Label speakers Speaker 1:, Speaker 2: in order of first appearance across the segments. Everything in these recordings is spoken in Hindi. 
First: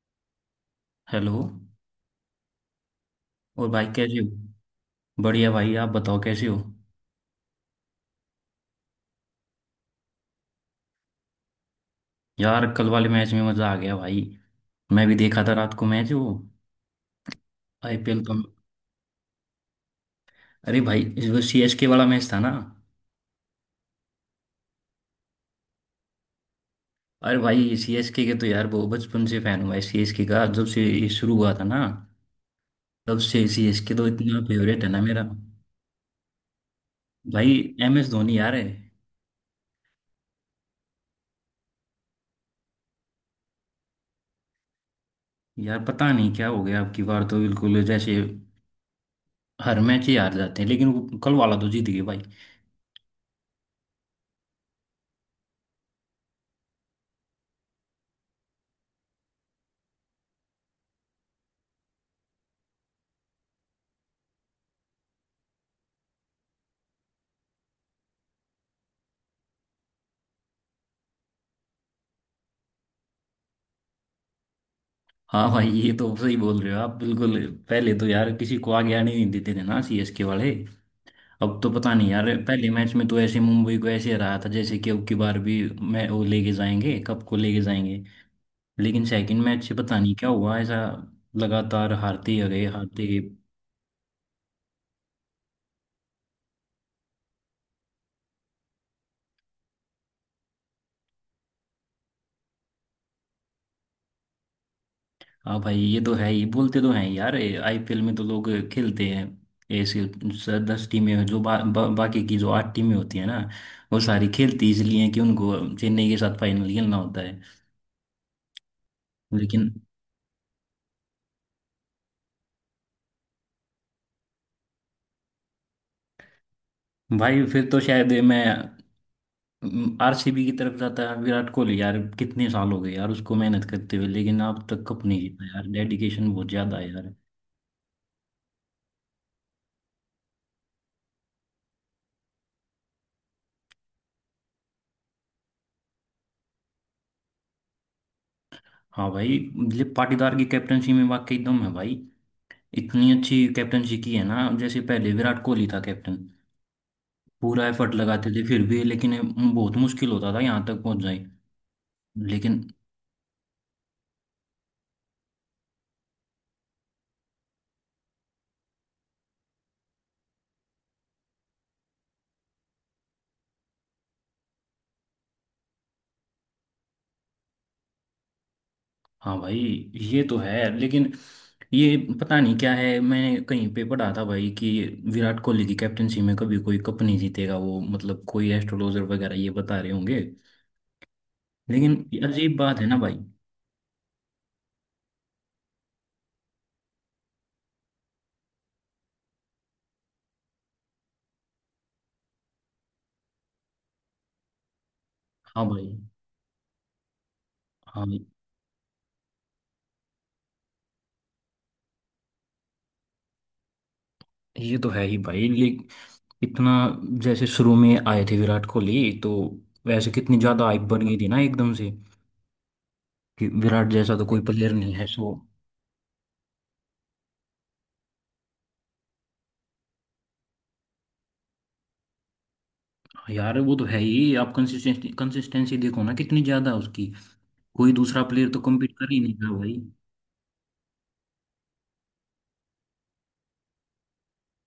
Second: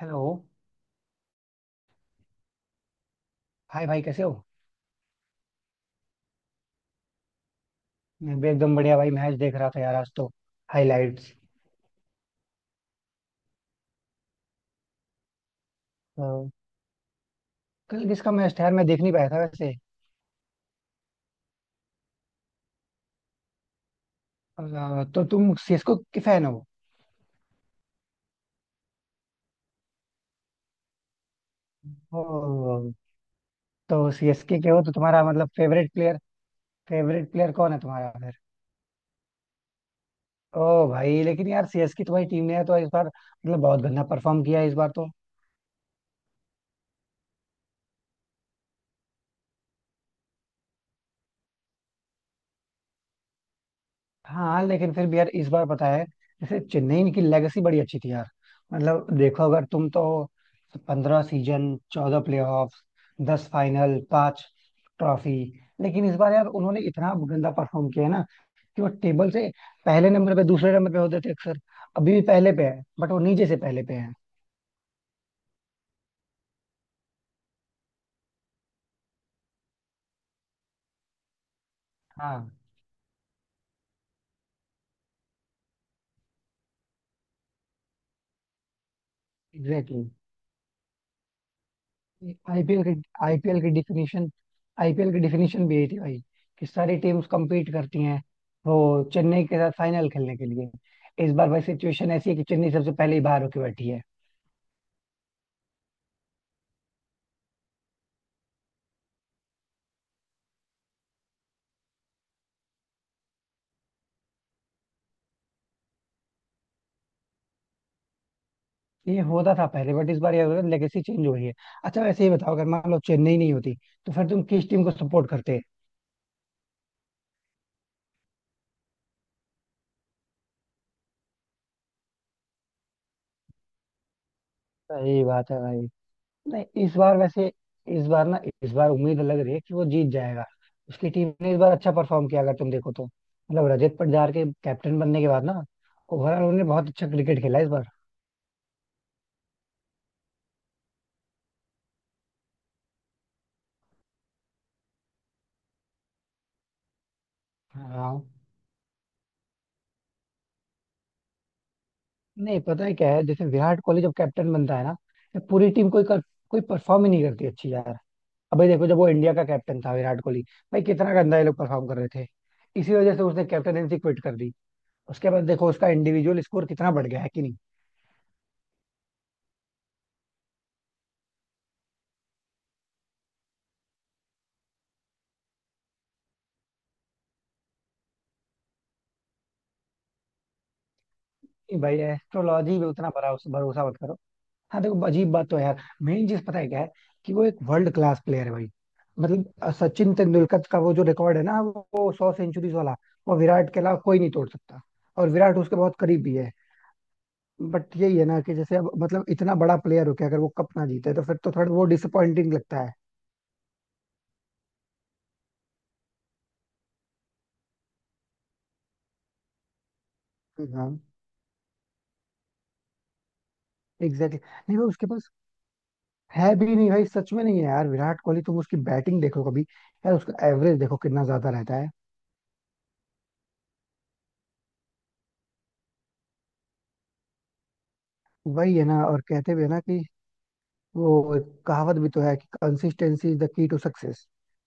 Speaker 1: हेलो.
Speaker 2: हेलो। और भाई
Speaker 1: हाय भाई,
Speaker 2: कैसे
Speaker 1: कैसे हो?
Speaker 2: हो। बढ़िया भाई, आप बताओ कैसे हो।
Speaker 1: मैं भी एकदम बढ़िया भाई. मैच देख रहा था यार, आज तो हाइलाइट्स.
Speaker 2: यार कल वाले मैच में मज़ा आ गया भाई। मैं भी देखा था रात को, मैच वो
Speaker 1: कल
Speaker 2: आईपीएल
Speaker 1: किसका
Speaker 2: का।
Speaker 1: मैच था यार, मैं देख नहीं पाया था वैसे.
Speaker 2: अरे भाई, वो सीएसके वाला मैच था ना।
Speaker 1: तो तुम सीएसके के फैन हो?
Speaker 2: अरे भाई, सीएसके के तो यार बहुत बचपन से फ़ैन हूँ भाई। सीएसके का जब से ये शुरू हुआ था ना,
Speaker 1: ओ,
Speaker 2: तब से सीएसके तो
Speaker 1: तो
Speaker 2: इतना
Speaker 1: सीएसके के हो?
Speaker 2: फेवरेट है
Speaker 1: तो
Speaker 2: ना मेरा।
Speaker 1: तुम्हारा मतलब फेवरेट प्लेयर फेवरेट
Speaker 2: भाई
Speaker 1: प्लेयर कौन है
Speaker 2: एम एस
Speaker 1: तुम्हारा फिर?
Speaker 2: धोनी यार है।
Speaker 1: ओ भाई, लेकिन यार सीएसके तुम्हारी टीम ने यार तो इस बार मतलब बहुत गंदा परफॉर्म किया है इस बार तो.
Speaker 2: यार पता नहीं क्या हो गया, आपकी बार तो बिल्कुल जैसे हर मैच ही हार जाते हैं, लेकिन वो कल वाला तो जीत गए भाई।
Speaker 1: हाँ, लेकिन फिर भी यार इस बार पता है, जैसे चेन्नई की लेगेसी बड़ी अच्छी थी यार. मतलब देखो, अगर तुम तो 15 सीजन, 14 प्लेऑफ्स, 10 फाइनल, 5 ट्रॉफी. लेकिन इस बार यार उन्होंने इतना गंदा परफॉर्म किया है ना, कि वो टेबल से पहले नंबर पे दूसरे नंबर पे होते थे अक्सर. अभी भी पहले पे है बट वो नीचे से पहले पे है.
Speaker 2: हाँ भाई, ये तो सही बोल रहे हो आप बिल्कुल। पहले तो यार किसी को आगे आने नहीं देते थे ना सीएसके वाले। अब तो पता नहीं यार,
Speaker 1: हाँ,
Speaker 2: पहले मैच में तो ऐसे मुंबई को ऐसे रहा था जैसे कि अब की बार भी मैं वो लेके जाएंगे, कप को लेके जाएंगे। लेकिन सेकंड मैच से पता
Speaker 1: एग्जैक्टली.
Speaker 2: नहीं क्या हुआ ऐसा, लगातार हारते ही गए,
Speaker 1: आईपीएल की
Speaker 2: हारते गए।
Speaker 1: आईपीएल की डिफिनीशन आईपीएल की डिफिनीशन भी यही थी भाई, कि सारी टीम्स compete करती हैं वो चेन्नई के साथ फाइनल खेलने के लिए. इस बार भाई सिचुएशन ऐसी है कि चेन्नई सबसे पहले ही बाहर होके बैठी है.
Speaker 2: हाँ भाई, ये तो है ही, बोलते तो हैं यार आईपीएल में तो लोग खेलते हैं ऐसे दस टीमें, जो बा, बा, बाकी की जो 8 टीमें होती है ना, वो सारी खेलती इसलिए हैं कि उनको चेन्नई के साथ फाइनल खेलना होता है।
Speaker 1: ये होता था
Speaker 2: लेकिन
Speaker 1: पहले बट इस बार ये हो रहा है, लेगेसी चेंज हो रही है. अच्छा, वैसे ही बताओ, अगर मान लो चेन्नई नहीं होती तो फिर तुम किस टीम को सपोर्ट करते?
Speaker 2: भाई फिर तो शायद मैं आरसीबी की तरफ जाता है। विराट कोहली यार, कितने साल हो गए यार उसको मेहनत करते हुए, लेकिन अब तक कप नहीं
Speaker 1: सही
Speaker 2: जीता
Speaker 1: बात है
Speaker 2: यार।
Speaker 1: भाई.
Speaker 2: डेडिकेशन बहुत ज्यादा
Speaker 1: नहीं,
Speaker 2: है
Speaker 1: इस
Speaker 2: यार।
Speaker 1: बार वैसे, इस बार ना, इस बार उम्मीद लग रही है कि वो जीत जाएगा. उसकी टीम ने इस बार अच्छा परफॉर्म किया, अगर तुम देखो तो मतलब रजत पाटीदार के कैप्टन बनने के बाद ना, ओवरऑल उन्होंने बहुत अच्छा क्रिकेट खेला इस बार.
Speaker 2: हाँ भाई, ये पाटीदार की कैप्टनसी में वाकई दम है भाई। इतनी अच्छी कैप्टनसी की है ना। जैसे पहले विराट कोहली था कैप्टन, पूरा एफर्ट
Speaker 1: हाँ.
Speaker 2: लगाते थे फिर भी, लेकिन बहुत मुश्किल होता था यहाँ तक पहुंच जाए।
Speaker 1: नहीं,
Speaker 2: लेकिन
Speaker 1: पता है क्या है, जैसे विराट कोहली जब कैप्टन बनता है ना, तो पूरी टीम कोई परफॉर्म ही नहीं करती अच्छी यार. अबे देखो, जब वो इंडिया का कैप्टन था विराट कोहली, भाई कितना गंदा ये लोग परफॉर्म कर रहे थे. इसी वजह से उसने कैप्टनसी क्विट कर दी. उसके बाद देखो, उसका इंडिविजुअल स्कोर कितना बढ़ गया है कि नहीं.
Speaker 2: हाँ भाई, ये तो है लेकिन ये पता नहीं क्या है, मैंने कहीं पे पढ़ा था भाई कि विराट कोहली की कैप्टनसी में कभी कोई कप नहीं जीतेगा वो, मतलब कोई एस्ट्रोलॉजर वगैरह ये बता रहे होंगे।
Speaker 1: नहीं
Speaker 2: लेकिन
Speaker 1: भाई,
Speaker 2: ये अजीब
Speaker 1: एस्ट्रोलॉजी
Speaker 2: बात है
Speaker 1: में
Speaker 2: ना
Speaker 1: उतना
Speaker 2: भाई।
Speaker 1: भरा भरोसा मत करो. हाँ, देखो अजीब बात तो है यार. मेन चीज पता है क्या है, कि वो एक वर्ल्ड क्लास प्लेयर है भाई. मतलब सचिन तेंदुलकर का वो जो रिकॉर्ड है ना, वो 100 सेंचुरीज वाला, वो विराट के अलावा कोई नहीं तोड़ सकता. और विराट
Speaker 2: हाँ
Speaker 1: उसके
Speaker 2: भाई।
Speaker 1: बहुत करीब भी है. बट यही
Speaker 2: हाँ,
Speaker 1: है ना, कि जैसे अब मतलब इतना बड़ा प्लेयर हो के अगर वो कप ना जीते तो फिर तो थोड़ा वो डिसअपॉइंटिंग लगता है.
Speaker 2: ये तो है ही भाई ले, इतना जैसे शुरू में आए थे विराट कोहली, तो वैसे कितनी ज्यादा हाइप
Speaker 1: हाँ,
Speaker 2: बन गई थी ना एकदम से कि विराट जैसा तो
Speaker 1: एग्जैक्टली
Speaker 2: कोई
Speaker 1: exactly.
Speaker 2: प्लेयर
Speaker 1: नहीं भाई,
Speaker 2: नहीं है।
Speaker 1: उसके पास
Speaker 2: सो
Speaker 1: है भी नहीं भाई, सच में नहीं है यार. विराट कोहली, तुम उसकी बैटिंग देखो कभी यार, उसका एवरेज देखो कितना ज्यादा रहता है.
Speaker 2: यार वो तो है ही। आप कंसिस्टेंसी कंसिस्टेंसी देखो ना, कितनी ज्यादा उसकी, कोई दूसरा प्लेयर तो
Speaker 1: वही है
Speaker 2: कम्पीट
Speaker 1: ना.
Speaker 2: कर ही
Speaker 1: और
Speaker 2: नहीं
Speaker 1: कहते
Speaker 2: रहा
Speaker 1: भी है ना
Speaker 2: भाई।
Speaker 1: कि वो एक कहावत भी तो है कि consistency is the key to success.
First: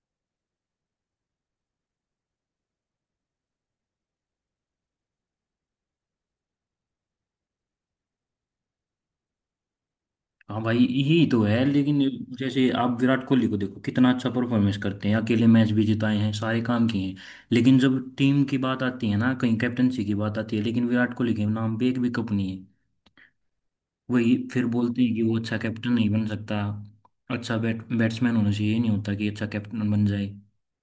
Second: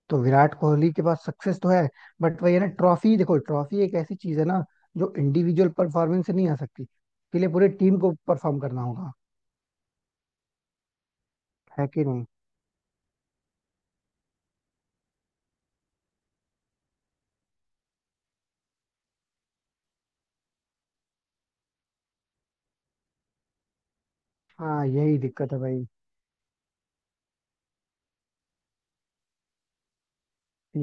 Speaker 1: तो विराट कोहली के पास सक्सेस तो है. बट वही है ना, ट्रॉफी देखो, ट्रॉफी एक ऐसी चीज है ना जो इंडिविजुअल परफॉर्मेंस से नहीं आ सकती. इसके लिए पूरे टीम को परफॉर्म करना होगा,
Speaker 2: हाँ भाई, यही तो है
Speaker 1: है
Speaker 2: लेकिन।
Speaker 1: कि नहीं?
Speaker 2: जैसे आप विराट कोहली को देखो, कितना अच्छा परफॉर्मेंस करते हैं, अकेले मैच भी जिताए हैं, सारे काम किए हैं, लेकिन जब टीम की बात आती है ना, कहीं कैप्टनसी की बात आती है, लेकिन विराट कोहली के नाम पे एक भी कप नहीं है। वही फिर
Speaker 1: हाँ,
Speaker 2: बोलते हैं
Speaker 1: यही
Speaker 2: कि वो
Speaker 1: दिक्कत
Speaker 2: अच्छा
Speaker 1: है भाई.
Speaker 2: कैप्टन नहीं बन सकता। अच्छा बैट्समैन होना चाहिए, ये नहीं होता कि अच्छा कैप्टन बन जाए।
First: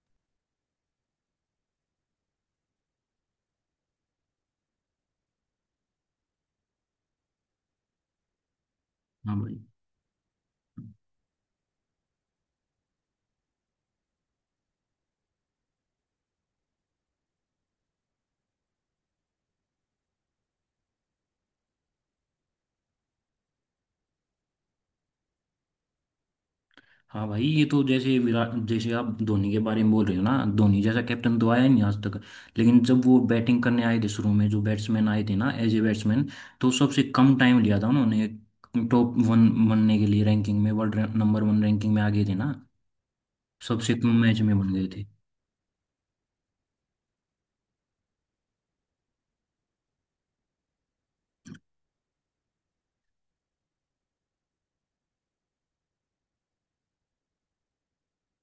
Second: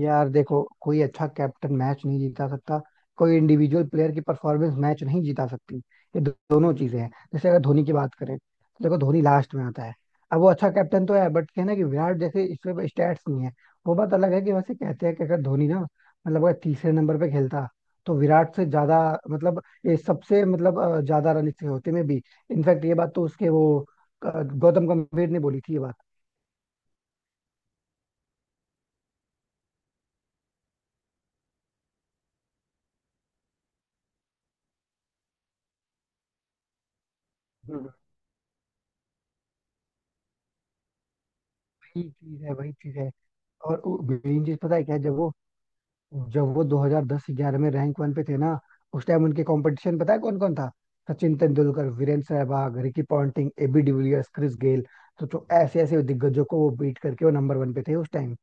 Speaker 1: यार देखो, कोई अच्छा कैप्टन मैच नहीं जीता सकता, कोई इंडिविजुअल प्लेयर की परफॉर्मेंस मैच नहीं जीता सकती, ये दोनों चीजें हैं. जैसे अगर धोनी की बात करें तो देखो धोनी
Speaker 2: हाँ
Speaker 1: लास्ट
Speaker 2: भाई।
Speaker 1: में आता है. अब वो अच्छा कैप्टन तो है बट कहना कि विराट जैसे इसमें स्टैट्स नहीं है, वो बात अलग है. कि वैसे कहते हैं कि अगर धोनी ना, मतलब अगर तीसरे नंबर पे खेलता, तो विराट से ज्यादा, मतलब ये सबसे मतलब ज्यादा रन इसके होते में भी. इनफैक्ट ये बात तो उसके वो, गौतम गंभीर ने बोली थी ये बात.
Speaker 2: हाँ भाई, ये तो जैसे विराट, जैसे आप धोनी के बारे में बोल रहे हो ना, धोनी जैसा कैप्टन तो आया ही नहीं आज तक। लेकिन जब वो बैटिंग करने आए थे शुरू में, जो बैट्समैन आए थे ना, एज ए बैट्समैन, तो सबसे कम टाइम लिया था
Speaker 1: हम्म,
Speaker 2: उन्होंने टॉप वन बनने के लिए। रैंकिंग में वर्ल्ड नंबर वन रैंकिंग में
Speaker 1: वही
Speaker 2: आ गए थे
Speaker 1: चीज है
Speaker 2: ना,
Speaker 1: वही चीज है. और
Speaker 2: सबसे कम मैच
Speaker 1: मेन चीज
Speaker 2: में बन
Speaker 1: पता है
Speaker 2: गए
Speaker 1: क्या है?
Speaker 2: थे।
Speaker 1: जब वो 2010-11 में रैंक वन पे थे ना, उस टाइम उनके कंपटीशन पता है कौन कौन था? Sachin Tendulkar, Virender Sehwag, Ricky Ponting, AB de Villiers, Chris Gayle. तो जो ऐसे ऐसे दिग्गजों को वो बीट करके वो नंबर वन पे थे उस टाइम.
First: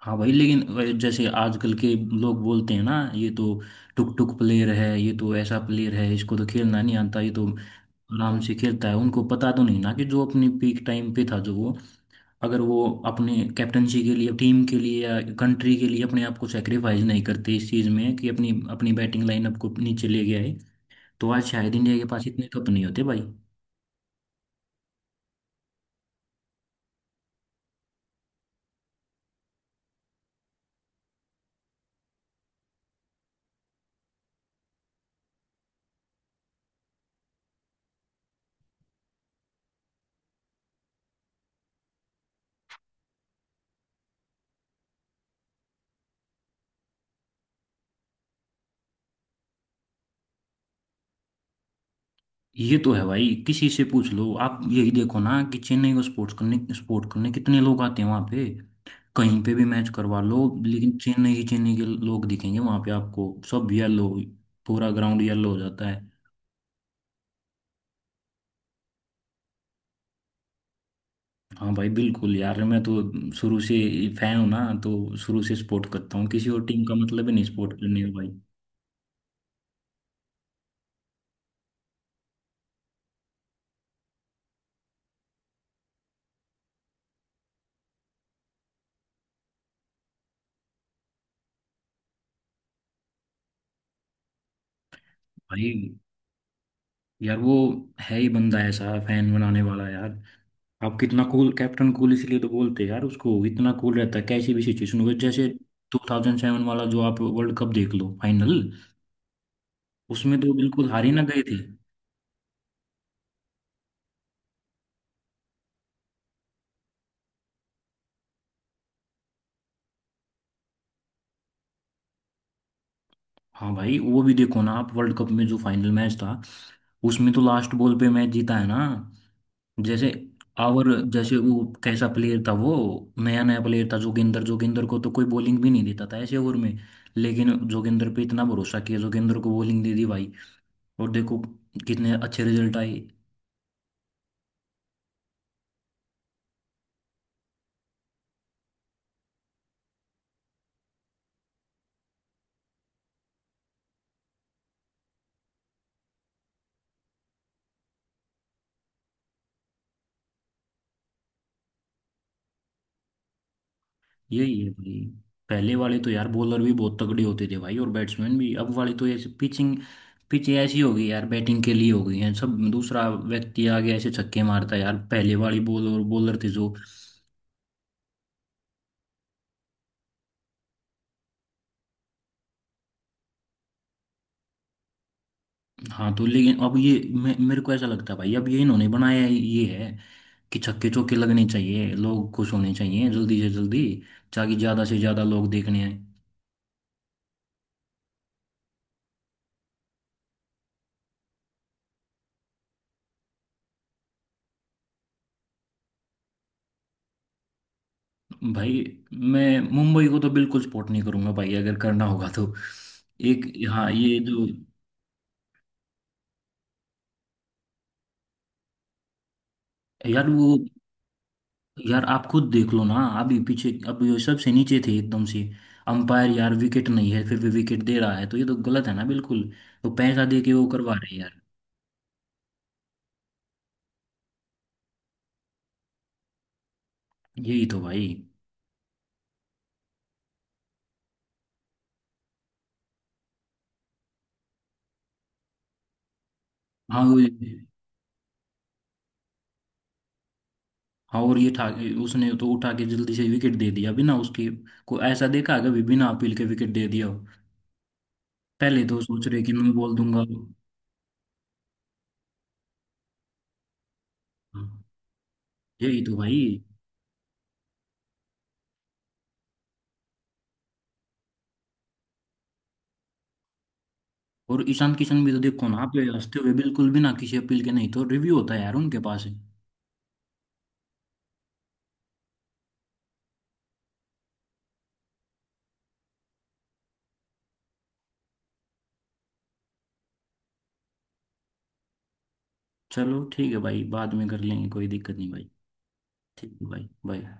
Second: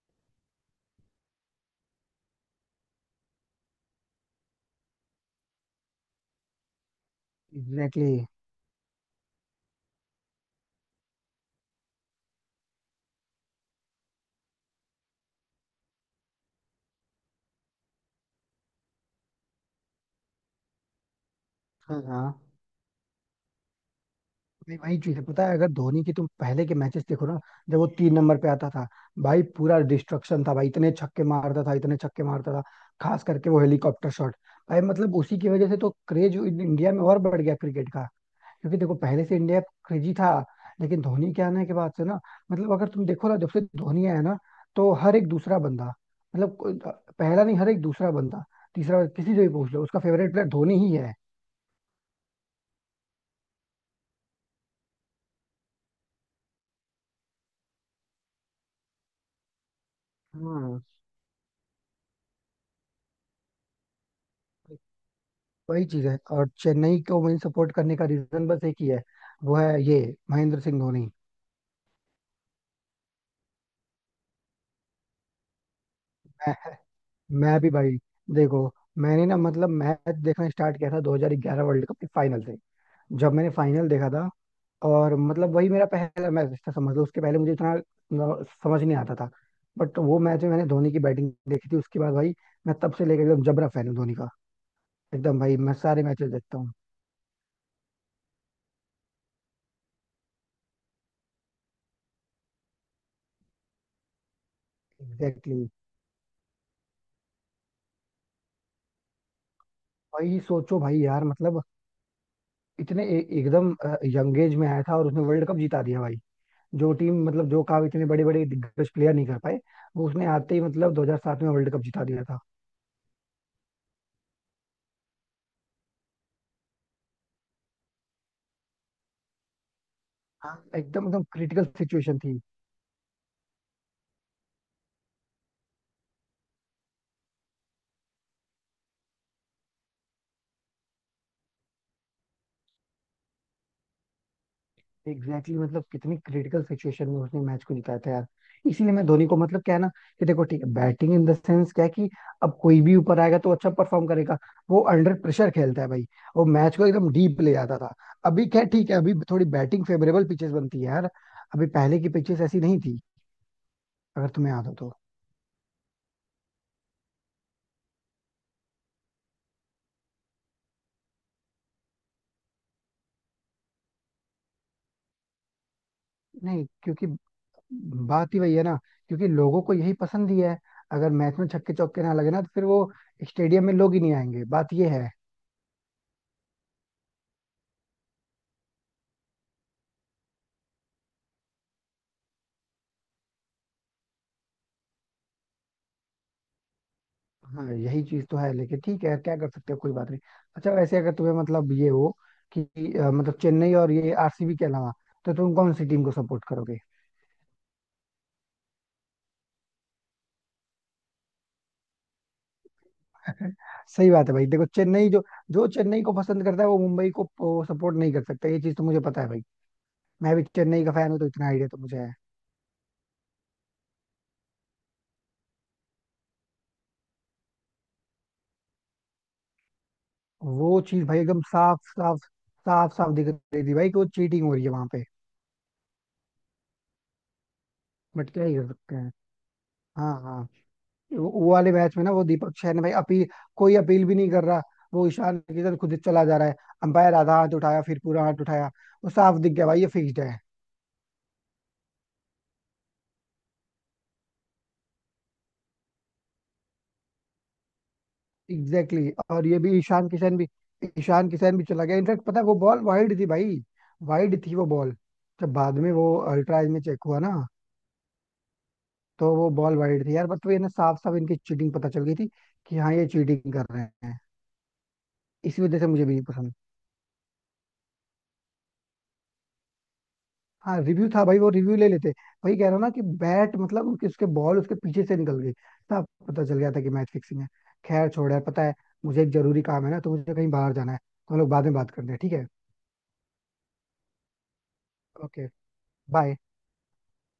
Speaker 2: हाँ भाई लेकिन जैसे आजकल के लोग बोलते हैं ना, ये तो टुक टुक प्लेयर है, ये तो ऐसा प्लेयर है, इसको तो खेलना नहीं आता, ये तो
Speaker 1: एग्जैक्टली exactly.
Speaker 2: आराम से खेलता है। उनको पता तो नहीं ना कि जो अपनी पीक टाइम पे था जो वो, अगर वो अपने कैप्टनसी के लिए, टीम के लिए या कंट्री के लिए अपने आप को सेक्रीफाइस नहीं करते इस चीज़ में कि अपनी अपनी बैटिंग लाइनअप को नीचे ले गया है, तो आज शायद इंडिया
Speaker 1: हाँ,
Speaker 2: के
Speaker 1: हाँ.
Speaker 2: पास इतने कप नहीं होते भाई।
Speaker 1: नहीं, वही चीज है, पता है, अगर धोनी की तुम पहले के मैचेस देखो ना, जब वो 3 नंबर पे आता था, भाई पूरा डिस्ट्रक्शन था भाई, इतने छक्के मारता था इतने छक्के मारता था, खास करके वो हेलीकॉप्टर शॉट. भाई मतलब उसी की वजह से तो क्रेज इंडिया में और बढ़ गया क्रिकेट का. क्योंकि देखो पहले से इंडिया क्रेजी था, लेकिन धोनी के आने के बाद से ना, मतलब अगर तुम देखो ना, जब से धोनी आया ना, तो हर एक दूसरा बंदा, मतलब पहला नहीं, हर एक दूसरा बंदा, तीसरा, किसी से भी पूछ लो, उसका फेवरेट प्लेयर धोनी ही है.
Speaker 2: ये तो है भाई, किसी से पूछ लो आप। यही देखो ना कि चेन्नई को सपोर्ट करने कितने लोग आते हैं वहां पे। कहीं पे भी मैच करवा लो,
Speaker 1: हाँ.
Speaker 2: लेकिन चेन्नई ही चेन्नई के लोग दिखेंगे वहां पे आपको। सब येलो, पूरा ग्राउंड येलो हो
Speaker 1: वही
Speaker 2: जाता
Speaker 1: चीज
Speaker 2: है।
Speaker 1: है, और चेन्नई को मैं सपोर्ट करने का रीजन बस एक ही है. वो है ये, महेंद्र सिंह धोनी.
Speaker 2: हाँ भाई, बिल्कुल यार। मैं तो शुरू से फैन हूँ ना, तो शुरू से सपोर्ट करता हूँ, किसी
Speaker 1: मैं,
Speaker 2: और टीम का मतलब ही नहीं
Speaker 1: मैं भी
Speaker 2: सपोर्ट
Speaker 1: भाई.
Speaker 2: करने का भाई।
Speaker 1: देखो, मैंने ना मतलब मैच देखना स्टार्ट किया था 2011 वर्ल्ड कप के फाइनल से. जब मैंने फाइनल देखा था, और मतलब वही मेरा पहला मैच था समझ लो. उसके पहले मुझे इतना समझ नहीं आता था. बट वो मैच में मैंने धोनी की बैटिंग देखी थी, उसके बाद भाई मैं तब से लेकर एकदम जबरा फैन हूँ धोनी का. एकदम भाई मैं
Speaker 2: भाई
Speaker 1: सारे मैचेस देखता हूँ.
Speaker 2: यार वो है ही बंदा ऐसा फैन बनाने वाला यार। आप कितना कूल, कैप्टन कूल इसलिए तो बोलते हैं यार उसको, इतना कूल रहता है कैसी भी सिचुएशन हो। जैसे
Speaker 1: एग्जैक्टली exactly.
Speaker 2: 2007 वाला जो आप वर्ल्ड कप देख लो फाइनल, उसमें
Speaker 1: भाई
Speaker 2: तो
Speaker 1: सोचो
Speaker 2: बिल्कुल
Speaker 1: भाई
Speaker 2: हार ही ना
Speaker 1: यार,
Speaker 2: गए थे।
Speaker 1: मतलब इतने एकदम यंग एज में आया था और उसने वर्ल्ड कप जिता दिया भाई. जो टीम मतलब जो काम इतने बड़े बड़े दिग्गज प्लेयर नहीं कर पाए, वो उसने आते ही मतलब 2007 में वर्ल्ड कप जिता दिया था.
Speaker 2: हाँ भाई, वो भी देखो ना आप, वर्ल्ड कप में जो फाइनल मैच था, उसमें तो लास्ट बॉल पे मैच जीता है ना, जैसे।
Speaker 1: हाँ
Speaker 2: और
Speaker 1: एकदम एकदम
Speaker 2: जैसे वो
Speaker 1: क्रिटिकल
Speaker 2: कैसा
Speaker 1: सिचुएशन थी.
Speaker 2: प्लेयर था वो, नया नया प्लेयर था जोगिंदर जोगिंदर को तो कोई बॉलिंग भी नहीं देता था ऐसे ओवर में, लेकिन जोगिंदर पे इतना भरोसा किया, जोगिंदर को बॉलिंग दे दी भाई। और देखो कितने अच्छे रिजल्ट आए।
Speaker 1: एग्जैक्टली exactly, मतलब कितनी क्रिटिकल सिचुएशन में उसने मैच को निकाला था यार. इसीलिए मैं धोनी को मतलब क्या है ना, कि देखो ठीक है, बैटिंग इन द सेंस क्या है कि अब कोई भी ऊपर आएगा तो अच्छा परफॉर्म करेगा. वो अंडर प्रेशर खेलता है भाई. वो मैच को एकदम डीप ले जाता था. अभी क्या है, ठीक है अभी थोड़ी बैटिंग फेवरेबल पिचेस बनती है यार. अभी पहले की पिचेस ऐसी नहीं थी अगर तुम्हें
Speaker 2: यही
Speaker 1: याद
Speaker 2: है
Speaker 1: हो तो.
Speaker 2: भाई। पहले वाले तो यार बॉलर भी बहुत तगड़े होते थे भाई, और बैट्समैन भी। अब वाले तो ऐसे पिच ऐसी हो गई यार, बैटिंग के लिए हो गई है सब, दूसरा व्यक्ति आ गया ऐसे छक्के मारता है यार। पहले वाली बॉल और बॉलर थे
Speaker 1: नहीं
Speaker 2: जो।
Speaker 1: क्योंकि बात ही वही है ना, क्योंकि लोगों को यही पसंद ही है. अगर मैच में छक्के चौके ना लगे ना, तो फिर वो स्टेडियम में लोग ही नहीं आएंगे, बात ये है.
Speaker 2: हाँ तो लेकिन अब ये मेरे को ऐसा लगता है भाई, अब ये इन्होंने बनाया है, ये है कि छक्के चौके लगने चाहिए, लोग खुश होने चाहिए जल्दी से जल्दी, ताकि ज्यादा से ज्यादा लोग देखने आए।
Speaker 1: हाँ, यही चीज तो है लेकिन ठीक है, क्या कर सकते हो, कोई बात नहीं. अच्छा, वैसे अगर तुम्हें मतलब ये हो कि मतलब चेन्नई और ये आरसीबी के अलावा, तो तुम कौन सी टीम को सपोर्ट करोगे?
Speaker 2: भाई, मैं मुंबई को तो बिल्कुल सपोर्ट नहीं करूंगा भाई। अगर करना होगा तो एक, हाँ
Speaker 1: सही
Speaker 2: ये
Speaker 1: बात है
Speaker 2: जो,
Speaker 1: भाई. देखो चेन्नई जो, जो चेन्नई को पसंद करता है वो मुंबई को सपोर्ट नहीं कर सकता, ये चीज तो मुझे पता है भाई.
Speaker 2: यार
Speaker 1: मैं भी
Speaker 2: वो।
Speaker 1: चेन्नई का फैन हूँ तो इतना आइडिया तो मुझे
Speaker 2: यार
Speaker 1: है.
Speaker 2: आप खुद देख लो ना, अभी पीछे अब ये सबसे नीचे थे एकदम से। अंपायर यार विकेट नहीं है, फिर भी विकेट दे रहा है, तो ये तो गलत है ना बिल्कुल। तो पैसा दे के वो
Speaker 1: वो
Speaker 2: करवा
Speaker 1: चीज
Speaker 2: रहे
Speaker 1: भाई
Speaker 2: हैं यार।
Speaker 1: एकदम साफ साफ साफ साफ दिख रही थी भाई, कि वो चीटिंग हो रही है वहां पे.
Speaker 2: यही तो भाई।
Speaker 1: बट क्या ही कर सकते हैं. हाँ, हाँ. वो वाले मैच में ना, वो दीपक शहर भाई अपील, कोई अपील भी नहीं कर रहा. वो ईशान किशन खुद ही चला जा रहा है.
Speaker 2: हाँ
Speaker 1: अंपायर
Speaker 2: वो,
Speaker 1: आधा हाथ उठाया फिर पूरा हाथ उठाया. वो साफ दिख गया भाई, ये फिक्स्ड है.
Speaker 2: हाँ और ये ठा उसने तो उठा के जल्दी से विकेट दे दिया बिना उसके को। ऐसा देखा है कभी बिना अपील के विकेट दे दिया हो? पहले
Speaker 1: एग्जैक्टली
Speaker 2: तो सोच
Speaker 1: exactly.
Speaker 2: रहे
Speaker 1: और
Speaker 2: कि
Speaker 1: ये
Speaker 2: मैं
Speaker 1: भी
Speaker 2: बोल
Speaker 1: ईशान
Speaker 2: दूंगा।
Speaker 1: किशन भी, ईशान किशन भी चला गया. इनफैक्ट पता है वो बॉल वाइड थी भाई, वाइड थी वो
Speaker 2: हाँ,
Speaker 1: बॉल. जब बाद में
Speaker 2: यही
Speaker 1: वो
Speaker 2: तो भाई।
Speaker 1: अल्ट्राज में चेक हुआ ना, तो वो बॉल वाइड थी यार. बट वो ये ना, साफ साफ इनकी चीटिंग पता चल गई थी कि हाँ ये चीटिंग कर रहे हैं.
Speaker 2: और ईशान किशन भी तो
Speaker 1: इसी
Speaker 2: देखो
Speaker 1: वजह
Speaker 2: ना
Speaker 1: से
Speaker 2: पे
Speaker 1: मुझे भी नहीं
Speaker 2: हंसते हुए
Speaker 1: पसंद.
Speaker 2: बिल्कुल बिना किसी अपील के। नहीं तो रिव्यू होता है यार उनके पास है।
Speaker 1: हाँ रिव्यू था भाई, वो रिव्यू ले लेते. वही कह रहा हूँ ना, कि बैट मतलब उसके उसके बॉल उसके पीछे से निकल गई. तब पता चल गया था कि मैच फिक्सिंग है. खैर छोड़ यार. पता है, मुझे एक जरूरी काम है ना, तो मुझे कहीं बाहर जाना है, तो हम लोग बाद में बात करते हैं, ठीक है?
Speaker 2: चलो ठीक है भाई, बाद में कर लेंगे कोई दिक्कत नहीं
Speaker 1: ओके,
Speaker 2: भाई।
Speaker 1: बाय.
Speaker 2: ठीक है भाई, बाय।